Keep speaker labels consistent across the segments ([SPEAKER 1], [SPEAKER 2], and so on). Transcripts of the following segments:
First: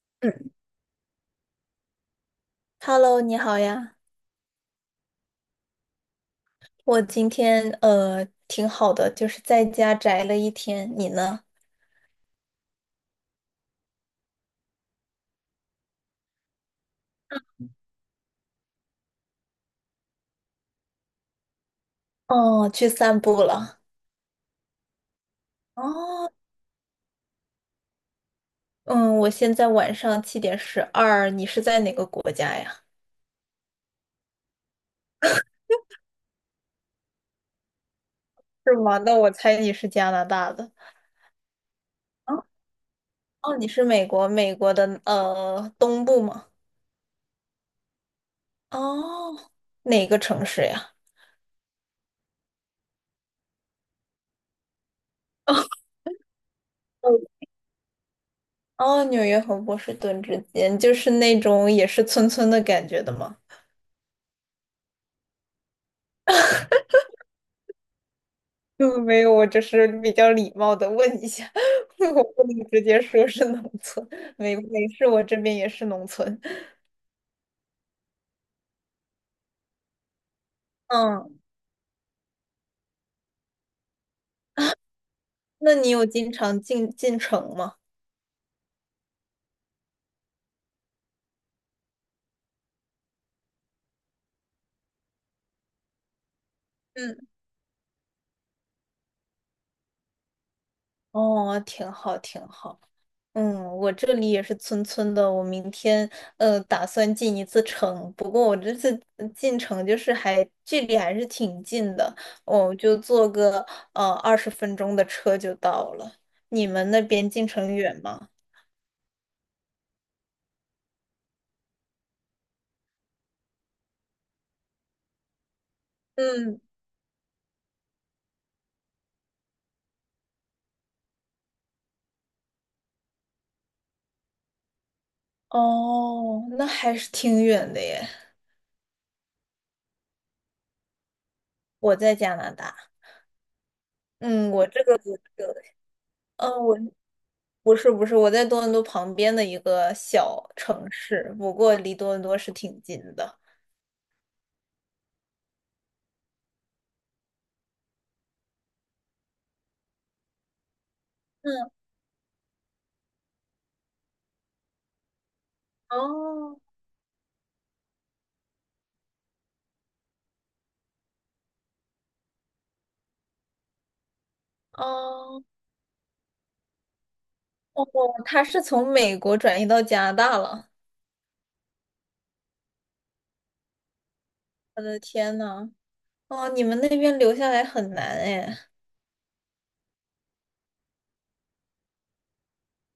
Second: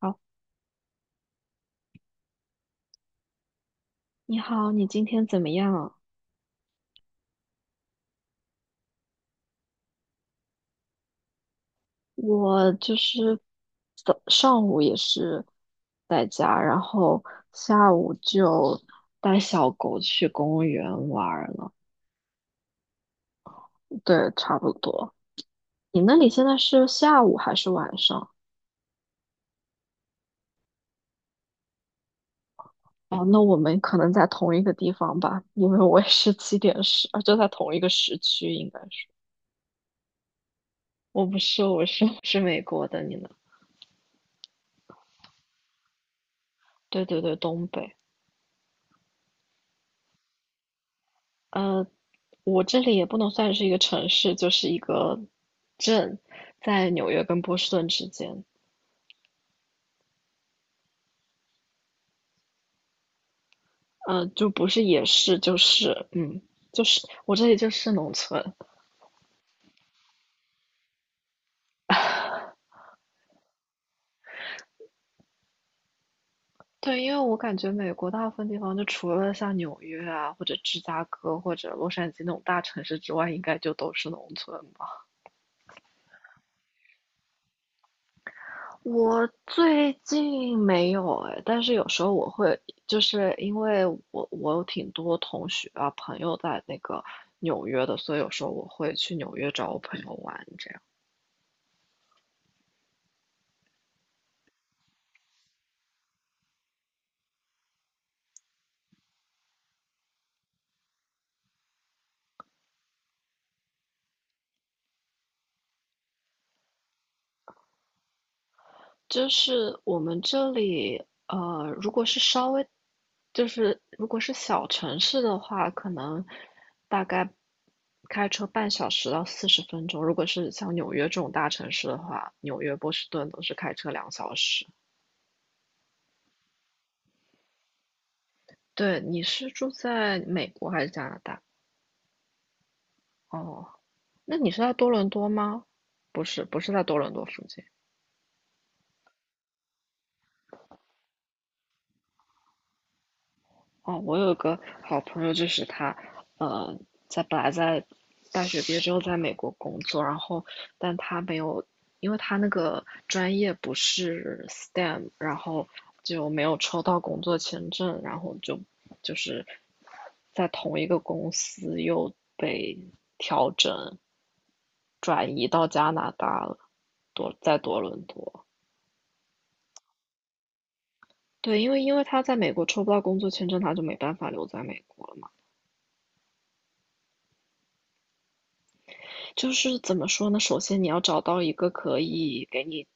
[SPEAKER 1] 好，
[SPEAKER 2] 嗯，Hello，你好呀。
[SPEAKER 1] 你好，你今天怎么样啊？
[SPEAKER 2] 我今天挺好的，就是在家宅了一天。你呢？
[SPEAKER 1] 我就是早上午也是在家，然后下午就带小狗去公园玩儿了。
[SPEAKER 2] 哦，去散步了。
[SPEAKER 1] 对，差不多。你那里
[SPEAKER 2] 哦，
[SPEAKER 1] 现在是下午还是晚上？
[SPEAKER 2] 嗯，我现在晚上7:12，你是在哪个国家呀？
[SPEAKER 1] 哦，那我们可能在同一个地方吧，因为我也是七点十，就在同一个时区，应
[SPEAKER 2] 是
[SPEAKER 1] 该
[SPEAKER 2] 吗？
[SPEAKER 1] 是。
[SPEAKER 2] 那我猜你是加拿大的。
[SPEAKER 1] 我不是，我是 是
[SPEAKER 2] 哦，
[SPEAKER 1] 美国的，你呢？
[SPEAKER 2] 哦，你是美国，美国的东部吗？
[SPEAKER 1] 对对对，东北。
[SPEAKER 2] 哦，哪个城市呀？
[SPEAKER 1] 呃，我这里也不能算是一个城市，就是一个 镇，在纽约跟波士顿之间，
[SPEAKER 2] 哦，纽约和波士顿之间，就是那种也是村村的感觉的吗？
[SPEAKER 1] 嗯，就不是也是，就是，就是我这里就是农村。
[SPEAKER 2] 嗯，没有，我只是比较礼貌的问一下，我不能直接说是农村。没没事，我这边也是农村。
[SPEAKER 1] 对，因为我感觉美国大部分地方，就除了像纽约啊，或者芝加哥，
[SPEAKER 2] 嗯，
[SPEAKER 1] 或者洛杉矶那种大城市之外，应该就都是农村吧。
[SPEAKER 2] 那你有经常进城吗？
[SPEAKER 1] 我最近没有哎，但是有时候我会，就是因为我有挺多同学啊朋友在那个
[SPEAKER 2] 嗯，
[SPEAKER 1] 纽约的，所以有时候我会去纽约找我朋友玩，这样。
[SPEAKER 2] 哦，挺好，挺好。嗯，我这里也是村村的。我明天打算进一次城，不过我这次进城就是还距离还是挺近的，我就坐个20分钟的车就到了。你们那边进城远吗？
[SPEAKER 1] 就是我们这里，如果是稍微，就是如果是小城市的话，可能
[SPEAKER 2] 嗯。
[SPEAKER 1] 大概开车半小时到40分钟；如果是像纽约这种大城市的话，纽约、波士顿都是开车2小时。
[SPEAKER 2] 哦，那还是挺远的耶。
[SPEAKER 1] 对，你是住在美国还是加拿大？
[SPEAKER 2] 我在加拿大。
[SPEAKER 1] 哦，那你
[SPEAKER 2] 嗯，
[SPEAKER 1] 是
[SPEAKER 2] 我
[SPEAKER 1] 在
[SPEAKER 2] 这
[SPEAKER 1] 多
[SPEAKER 2] 个
[SPEAKER 1] 伦
[SPEAKER 2] 不是，
[SPEAKER 1] 多吗？不是，
[SPEAKER 2] 嗯，
[SPEAKER 1] 不是
[SPEAKER 2] 我
[SPEAKER 1] 在多伦多附近。
[SPEAKER 2] 不是不是，我在多伦多旁边的一个小城市，不过离多伦多是挺近的。
[SPEAKER 1] 哦，我有个好朋友，就是他，呃，本来在大学毕业之后在美国工作，然后但他没有，
[SPEAKER 2] 嗯，
[SPEAKER 1] 因为他那个专业不是 STEM，然后就没有
[SPEAKER 2] 哦
[SPEAKER 1] 抽到工作签证，然后就是在同一个公司又被调整，转
[SPEAKER 2] 哦
[SPEAKER 1] 移到加拿大了，在多
[SPEAKER 2] 哦，
[SPEAKER 1] 伦
[SPEAKER 2] 他
[SPEAKER 1] 多。
[SPEAKER 2] 是从美国转移到加拿大了。
[SPEAKER 1] 对，因为他在美国抽不到工作签证，他就没办法留在
[SPEAKER 2] 我
[SPEAKER 1] 美
[SPEAKER 2] 的
[SPEAKER 1] 国了嘛。
[SPEAKER 2] 天呐，哦，你们那边留下来很难哎。
[SPEAKER 1] 就是怎么说呢？首先你要找到一个可以给你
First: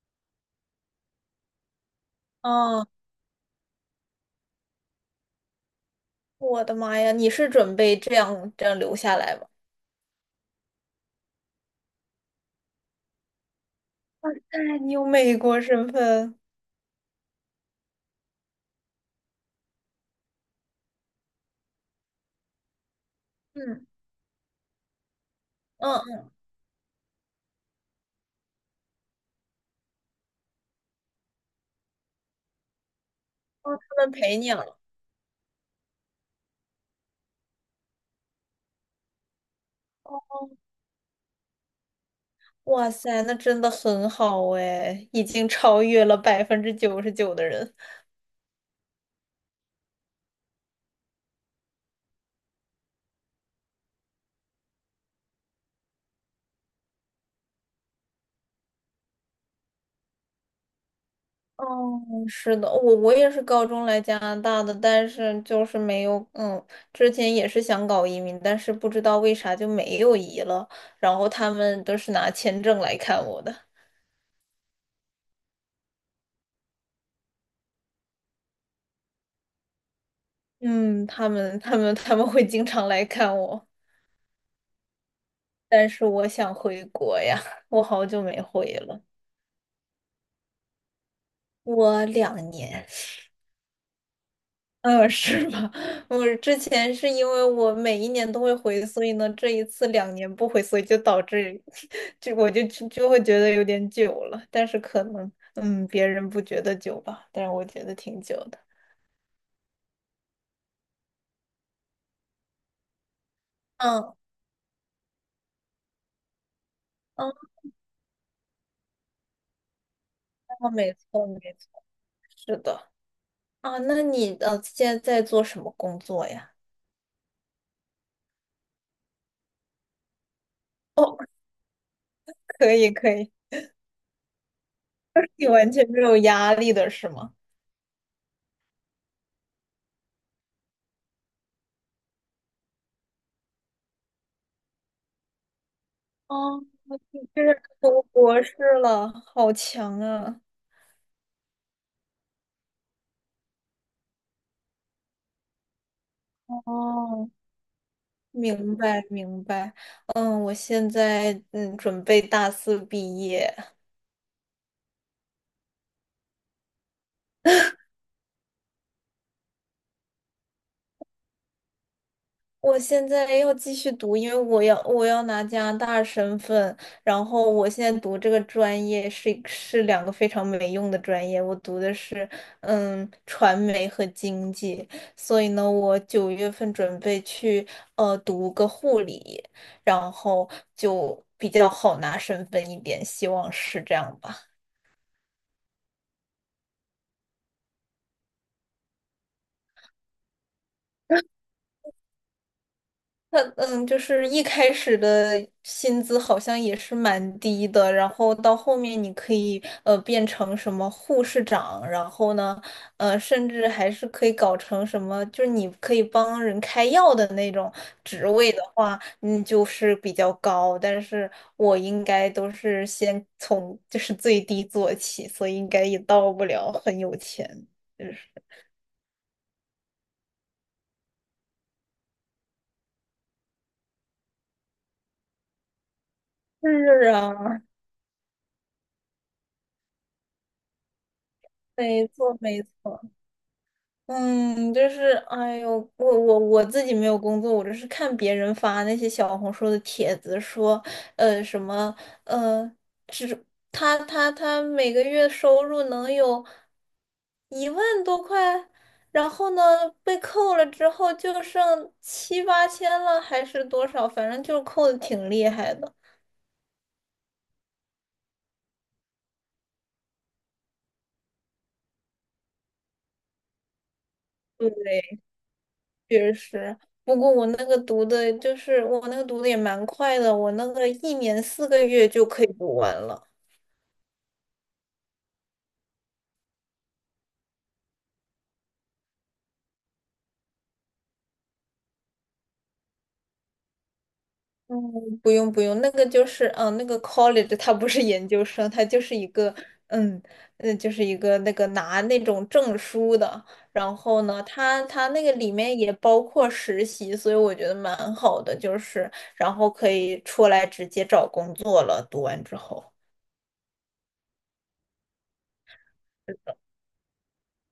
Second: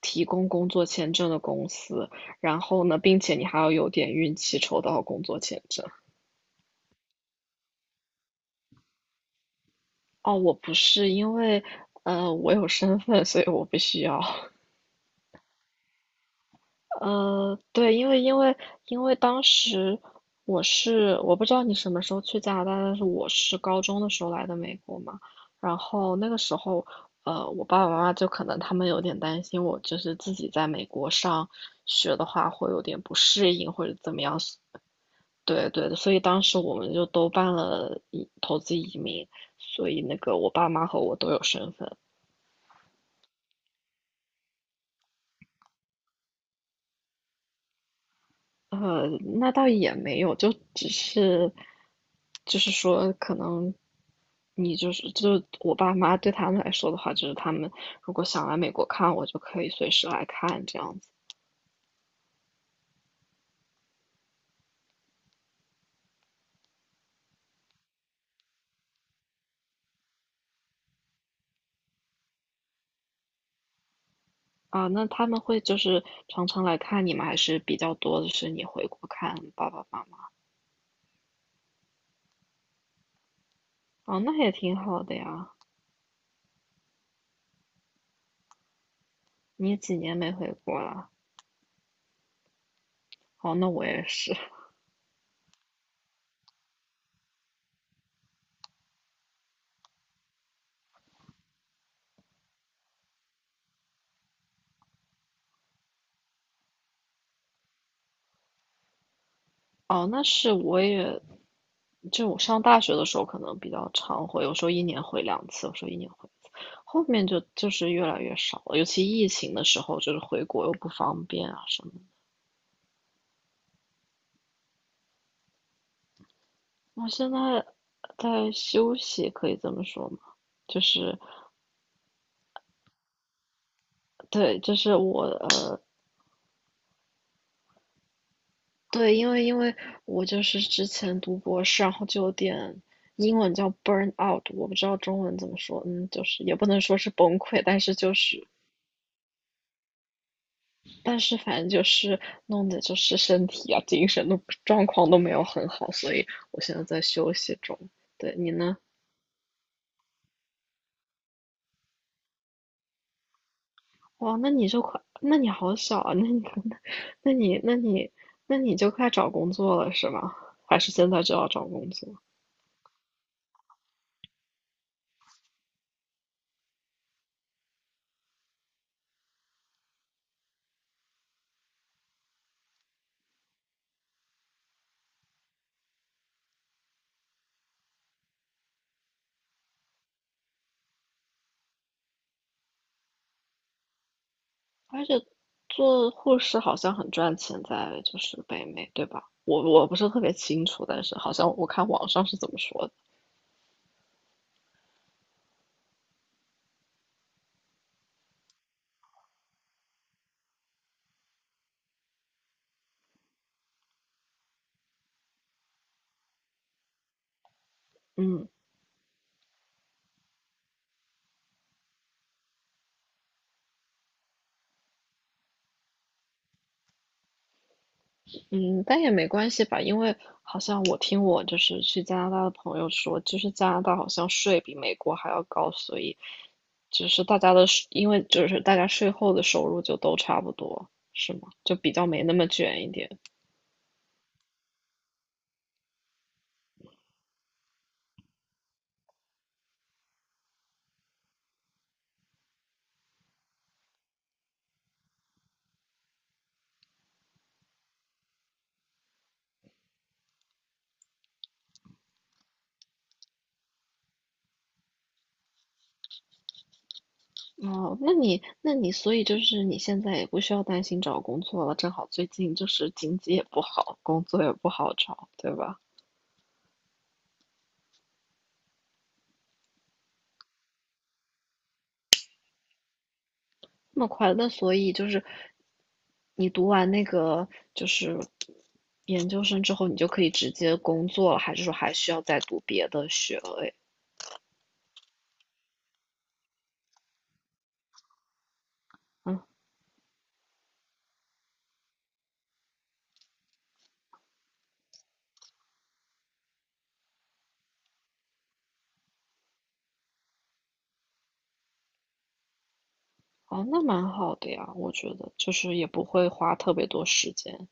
[SPEAKER 1] 提供工作签证的公司，然后
[SPEAKER 2] 哦，
[SPEAKER 1] 呢，并且你还要有点运气抽到工作签证。
[SPEAKER 2] 我的妈呀，你是准备这样留下来吗？
[SPEAKER 1] 哦，我不是，因为我有身份，所以我不需要。
[SPEAKER 2] 哎，你有美国身份。
[SPEAKER 1] 对，因为当时我不知道你什么时候去加拿大，但是我是高
[SPEAKER 2] 嗯
[SPEAKER 1] 中的时候来的美国嘛，然后
[SPEAKER 2] 嗯，
[SPEAKER 1] 那个时候，我爸爸妈妈就可能他们有点担心我，就是自己在美国上学的话会有点不适应
[SPEAKER 2] 哦，
[SPEAKER 1] 或者
[SPEAKER 2] 他们
[SPEAKER 1] 怎么
[SPEAKER 2] 陪
[SPEAKER 1] 样，
[SPEAKER 2] 你了。
[SPEAKER 1] 对对所以当时我们就都办了投资移民，所以那个我爸妈和我都有身份。
[SPEAKER 2] 哇塞，那真的很好哎，已经超越了99%的人。
[SPEAKER 1] 呃，那倒也没有，就只是，就是说，可能你就是我爸妈对他们来说的话，就是他们如果想来美国看我，就可以随时来看这样子
[SPEAKER 2] 哦，是的，我也是高中来加拿大的，但是就是没有，嗯，之前也是想搞移民，但是不知道为啥就没有移了。然后他们都是拿签证来看我的。
[SPEAKER 1] 啊。那他们会就是常常来看你吗？还是比较多的是你回国看爸爸妈妈？
[SPEAKER 2] 嗯，他们会经常来看我，
[SPEAKER 1] 哦，那也挺好的呀。
[SPEAKER 2] 但是我想回国呀，我好久没回了。
[SPEAKER 1] 你几年没回国了？
[SPEAKER 2] 我两年。
[SPEAKER 1] 哦，那我也是。
[SPEAKER 2] 嗯，是吧？我之前是因为我每1年都会回，所以呢，这一次两年不回，所以就导致 我就会觉得有点久了。但是可能，嗯，别人不觉得久吧，但是我觉得挺久的。
[SPEAKER 1] 哦，那是我也，就我上大学的时候可能比较
[SPEAKER 2] 嗯
[SPEAKER 1] 常回，有时候一年回2次，有时候一年回。后面
[SPEAKER 2] 嗯，
[SPEAKER 1] 就是越来越少了，尤其疫情的时候，就是回国
[SPEAKER 2] 哦，
[SPEAKER 1] 又不
[SPEAKER 2] 没
[SPEAKER 1] 方
[SPEAKER 2] 错没
[SPEAKER 1] 便啊
[SPEAKER 2] 错，
[SPEAKER 1] 什么。
[SPEAKER 2] 是的。啊，那你现在在做什么工作呀？
[SPEAKER 1] 我现在在休息，可以这么说吗？就
[SPEAKER 2] 哦，
[SPEAKER 1] 是
[SPEAKER 2] 可以可以。
[SPEAKER 1] 对，就是我
[SPEAKER 2] 你完全没有压力的是吗？
[SPEAKER 1] 对，因为我就是之前读博士，然后就有点英文叫 burn out，我不知道中文怎么说，嗯，就是也
[SPEAKER 2] 哦，
[SPEAKER 1] 不能说是
[SPEAKER 2] 你
[SPEAKER 1] 崩
[SPEAKER 2] 这
[SPEAKER 1] 溃，
[SPEAKER 2] 是
[SPEAKER 1] 但是
[SPEAKER 2] 读
[SPEAKER 1] 就
[SPEAKER 2] 博
[SPEAKER 1] 是
[SPEAKER 2] 士了，好强啊！
[SPEAKER 1] 但是反正就是弄的就是身体啊、精神都状况都没有很好，所以我现在在
[SPEAKER 2] 哦，
[SPEAKER 1] 休息中。对你呢？
[SPEAKER 2] 明白明白。嗯，我现在准备大4毕业。
[SPEAKER 1] 哇，那你就快，那你好小啊！那你 那你，那你，那你就快找工作了是吗？还是现在就要找工作？
[SPEAKER 2] 我现在要继续读，因为我要拿加拿大身份，然后我现在读这个专业是两个非常没用的专业，我读的是嗯传媒和经济，所以呢，我9月份准备去读个护理，然后就比较好拿身份一点，希望是这样吧。
[SPEAKER 1] 而且做护士好像很赚钱，在就是北美，对吧？我不是特别清楚，但是好像我看网上是怎么说的。
[SPEAKER 2] 他嗯，就是一开始的薪资好像也是蛮低的，然后到后面你可以变成什么护士长，然后呢，呃，甚至还是可以搞成什么，就是你可以帮人开药的那种职
[SPEAKER 1] 嗯。
[SPEAKER 2] 位的话，嗯，就是比较高。但是我应该都是先从就是最低做起，所以应该也到不了很有钱。就是
[SPEAKER 1] 嗯，但也没关系吧，因为好像我听我就是去加拿大的朋友说，就是加拿大好像税比美国还要高，所以就
[SPEAKER 2] 是
[SPEAKER 1] 是大家
[SPEAKER 2] 啊，
[SPEAKER 1] 的税，因为就是大家税后的收入就都差不多，是吗？就比较
[SPEAKER 2] 没
[SPEAKER 1] 没那
[SPEAKER 2] 错
[SPEAKER 1] 么
[SPEAKER 2] 没
[SPEAKER 1] 卷一
[SPEAKER 2] 错。
[SPEAKER 1] 点。
[SPEAKER 2] 嗯，就是，哎呦，我自己没有工作，我就是看别人发那些小红书的帖子，说，呃，什么，呃，他每个月收入能有1万多块，然后呢，被扣了之后就剩7、8千了，还是多少，反正就是扣的挺厉害的。
[SPEAKER 1] 哦，那你所以就是你现在也不需要担心找工作了，正好最近就是经济也不好，工作也不好
[SPEAKER 2] 对，
[SPEAKER 1] 找，对吧？
[SPEAKER 2] 确实。不过我那个读的，就是我那个读的也蛮快的，我那个1年4个月就可以读完了。
[SPEAKER 1] 那么快乐那所以就是你读完那个就是研究生之后，你就可以直接工作了，还是说还需要再读别的学位？
[SPEAKER 2] 嗯，不用不用。那个就是，嗯，那个 college 它不是研究生，它就是一
[SPEAKER 1] 嗯，
[SPEAKER 2] 个，嗯嗯，就是一个那个拿那种证书的。然后呢，它它那个里面也包括实习，所以我觉得蛮好的，就是然后可以出来直接找工作了。读完之后，
[SPEAKER 1] 哦，那蛮好的呀，我觉得就是也不会花特别多时间，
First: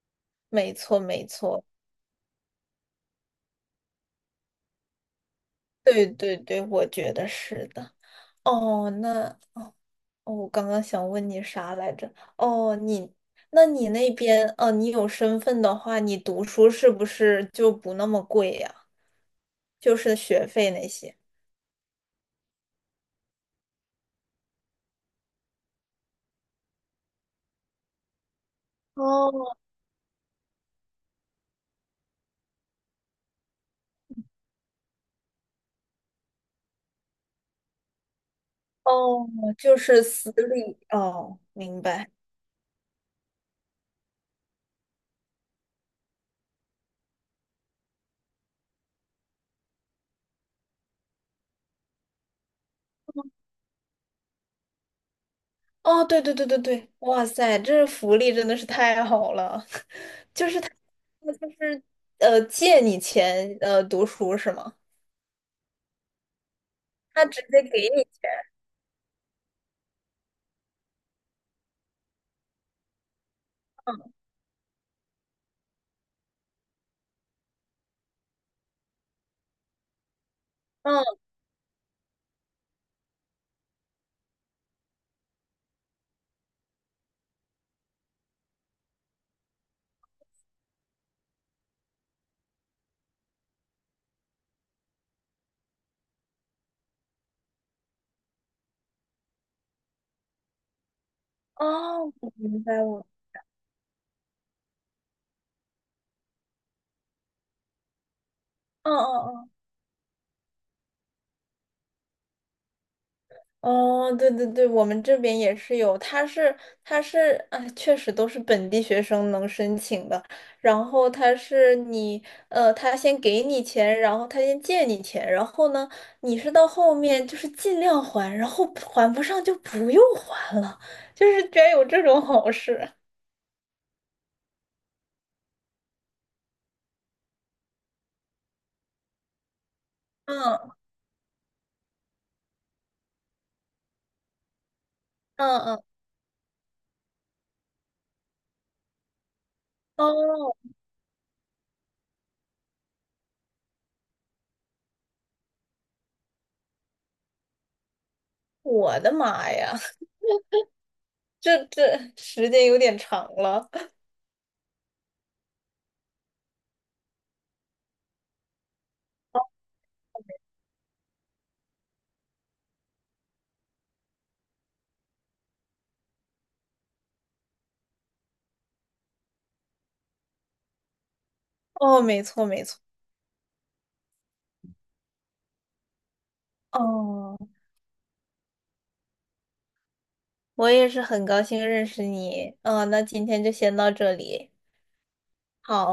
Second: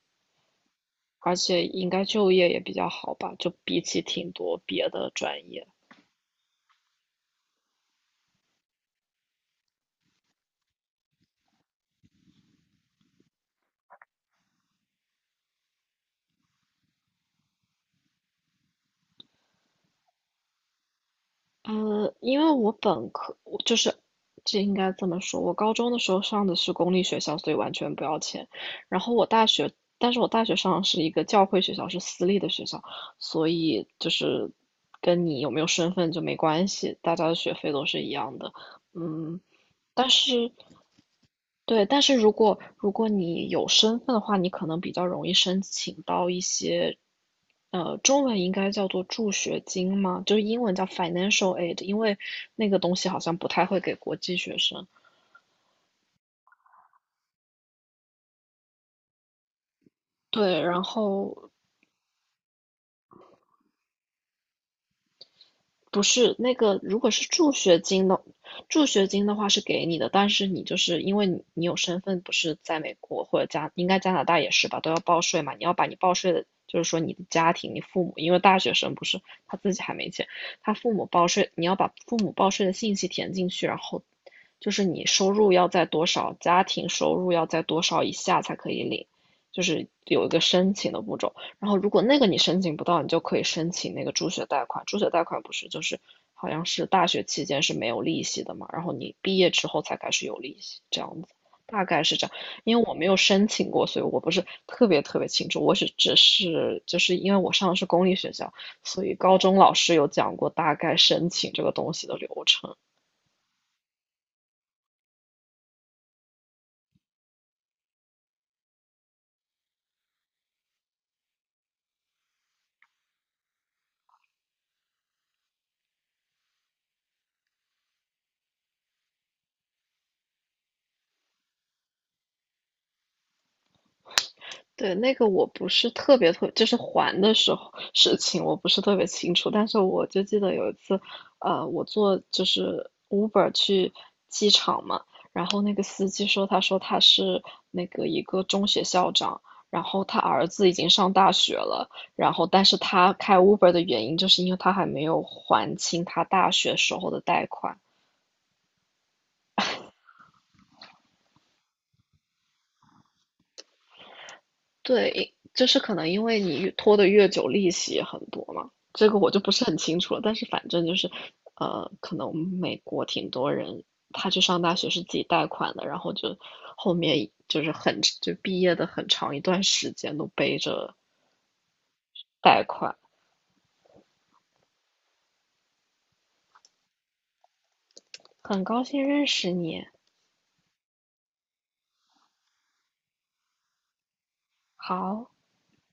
[SPEAKER 2] 没错没
[SPEAKER 1] 而且
[SPEAKER 2] 错，
[SPEAKER 1] 应该就业也比较好吧，就比起挺多别的专业。
[SPEAKER 2] 对对对，我觉得是的。哦，那哦，我刚刚想问你啥来着？哦，你，那你那边，哦，你有身份的话，你读书是不是就不那么贵呀？就是学费那些。
[SPEAKER 1] 因为我本科我就是这应该这么说，我高中的时候上的是公立学校，所以完全不要钱。然后我大
[SPEAKER 2] 哦
[SPEAKER 1] 学，但是我大学上的是一个教会学校，是私立的学校，所以就是跟你有没有身份就没关系，大家的学费都是一样的。
[SPEAKER 2] 哦，
[SPEAKER 1] 嗯，
[SPEAKER 2] 就是
[SPEAKER 1] 但
[SPEAKER 2] 私
[SPEAKER 1] 是
[SPEAKER 2] 立。哦，明
[SPEAKER 1] 对，但
[SPEAKER 2] 白。
[SPEAKER 1] 是如果你有身份的话，你可能比较容易申请到一些，中文应该叫做助学金吗？就是英文叫 financial aid，因为那个东西好像不太会给国际学生。
[SPEAKER 2] 哦，对对对对对，哇塞，这福利真的是太好了。
[SPEAKER 1] 对，然
[SPEAKER 2] 那就
[SPEAKER 1] 后
[SPEAKER 2] 是呃，借你钱读书是吗？
[SPEAKER 1] 不是那个，如果
[SPEAKER 2] 他
[SPEAKER 1] 是
[SPEAKER 2] 直
[SPEAKER 1] 助
[SPEAKER 2] 接
[SPEAKER 1] 学
[SPEAKER 2] 给你
[SPEAKER 1] 金的，
[SPEAKER 2] 钱。
[SPEAKER 1] 助学金的话是给你的，但是你就是因为你有身份，不是在美国或者加，应该加
[SPEAKER 2] 嗯，
[SPEAKER 1] 拿大也是吧，都要报税嘛。你要把你报税的，就是说你的家庭、你父母，因为大学生不是他自己还没钱，他父
[SPEAKER 2] 嗯，
[SPEAKER 1] 母报税，你要把父母报税的信息填进去，然后就是你收入要在多少，家庭收入要在多少以下才可以领，就是有一个申请的步骤。然后如果那个你申请不到，你就可以申请那个助学贷款。助学贷款不是就是好像是大学期间是没有利息的嘛，然后你毕业之后才开始有利息，这样子，大概
[SPEAKER 2] 哦，
[SPEAKER 1] 是这
[SPEAKER 2] 我
[SPEAKER 1] 样。
[SPEAKER 2] 明
[SPEAKER 1] 因
[SPEAKER 2] 白
[SPEAKER 1] 为我没
[SPEAKER 2] 我。
[SPEAKER 1] 有申请过，所以我不是特别特别清楚。我是只是就是因为我上的是公立学校，
[SPEAKER 2] 嗯
[SPEAKER 1] 所以
[SPEAKER 2] 嗯嗯。
[SPEAKER 1] 高
[SPEAKER 2] 哦
[SPEAKER 1] 中老师有讲过大概申请这个东西的流程。
[SPEAKER 2] 哦，对对对，我们这边也是有，他是啊，确实都是本地学生能申请的。然后他是你呃，他先给你钱，然后他先借你钱，然后呢，你是到后面就是尽量还，然后还不上就不用还了，就是居然有这种好事。
[SPEAKER 1] 对，那个我不是特别特，就是还的时候事情，我不是特别清楚。但是我就
[SPEAKER 2] 嗯
[SPEAKER 1] 记得有一次，我坐就是 Uber 去机场嘛，然
[SPEAKER 2] 嗯
[SPEAKER 1] 后那个
[SPEAKER 2] 嗯，
[SPEAKER 1] 司机说，他说他是那个一个中学校长，然后他儿
[SPEAKER 2] 哦，
[SPEAKER 1] 子已经上大学了，然后但是他开 Uber 的原因就是因为他还没有还清他大学时候的贷款，
[SPEAKER 2] 我的妈呀，这时间有点长了。
[SPEAKER 1] 对，就是可能因为你越拖得越久，利息也很多嘛，这个我就不是很清楚了。但是反正就是，可能美国挺多人他去上大学是自己贷款的，然后就后面就是很就毕业的很长一段时间都背着
[SPEAKER 2] 哦，没错没
[SPEAKER 1] 贷
[SPEAKER 2] 错。
[SPEAKER 1] 款。
[SPEAKER 2] 哦。
[SPEAKER 1] 很高兴认识你，
[SPEAKER 2] 我也是很高兴认识你。嗯，那今天就先到这里。
[SPEAKER 1] 好。
[SPEAKER 2] 好，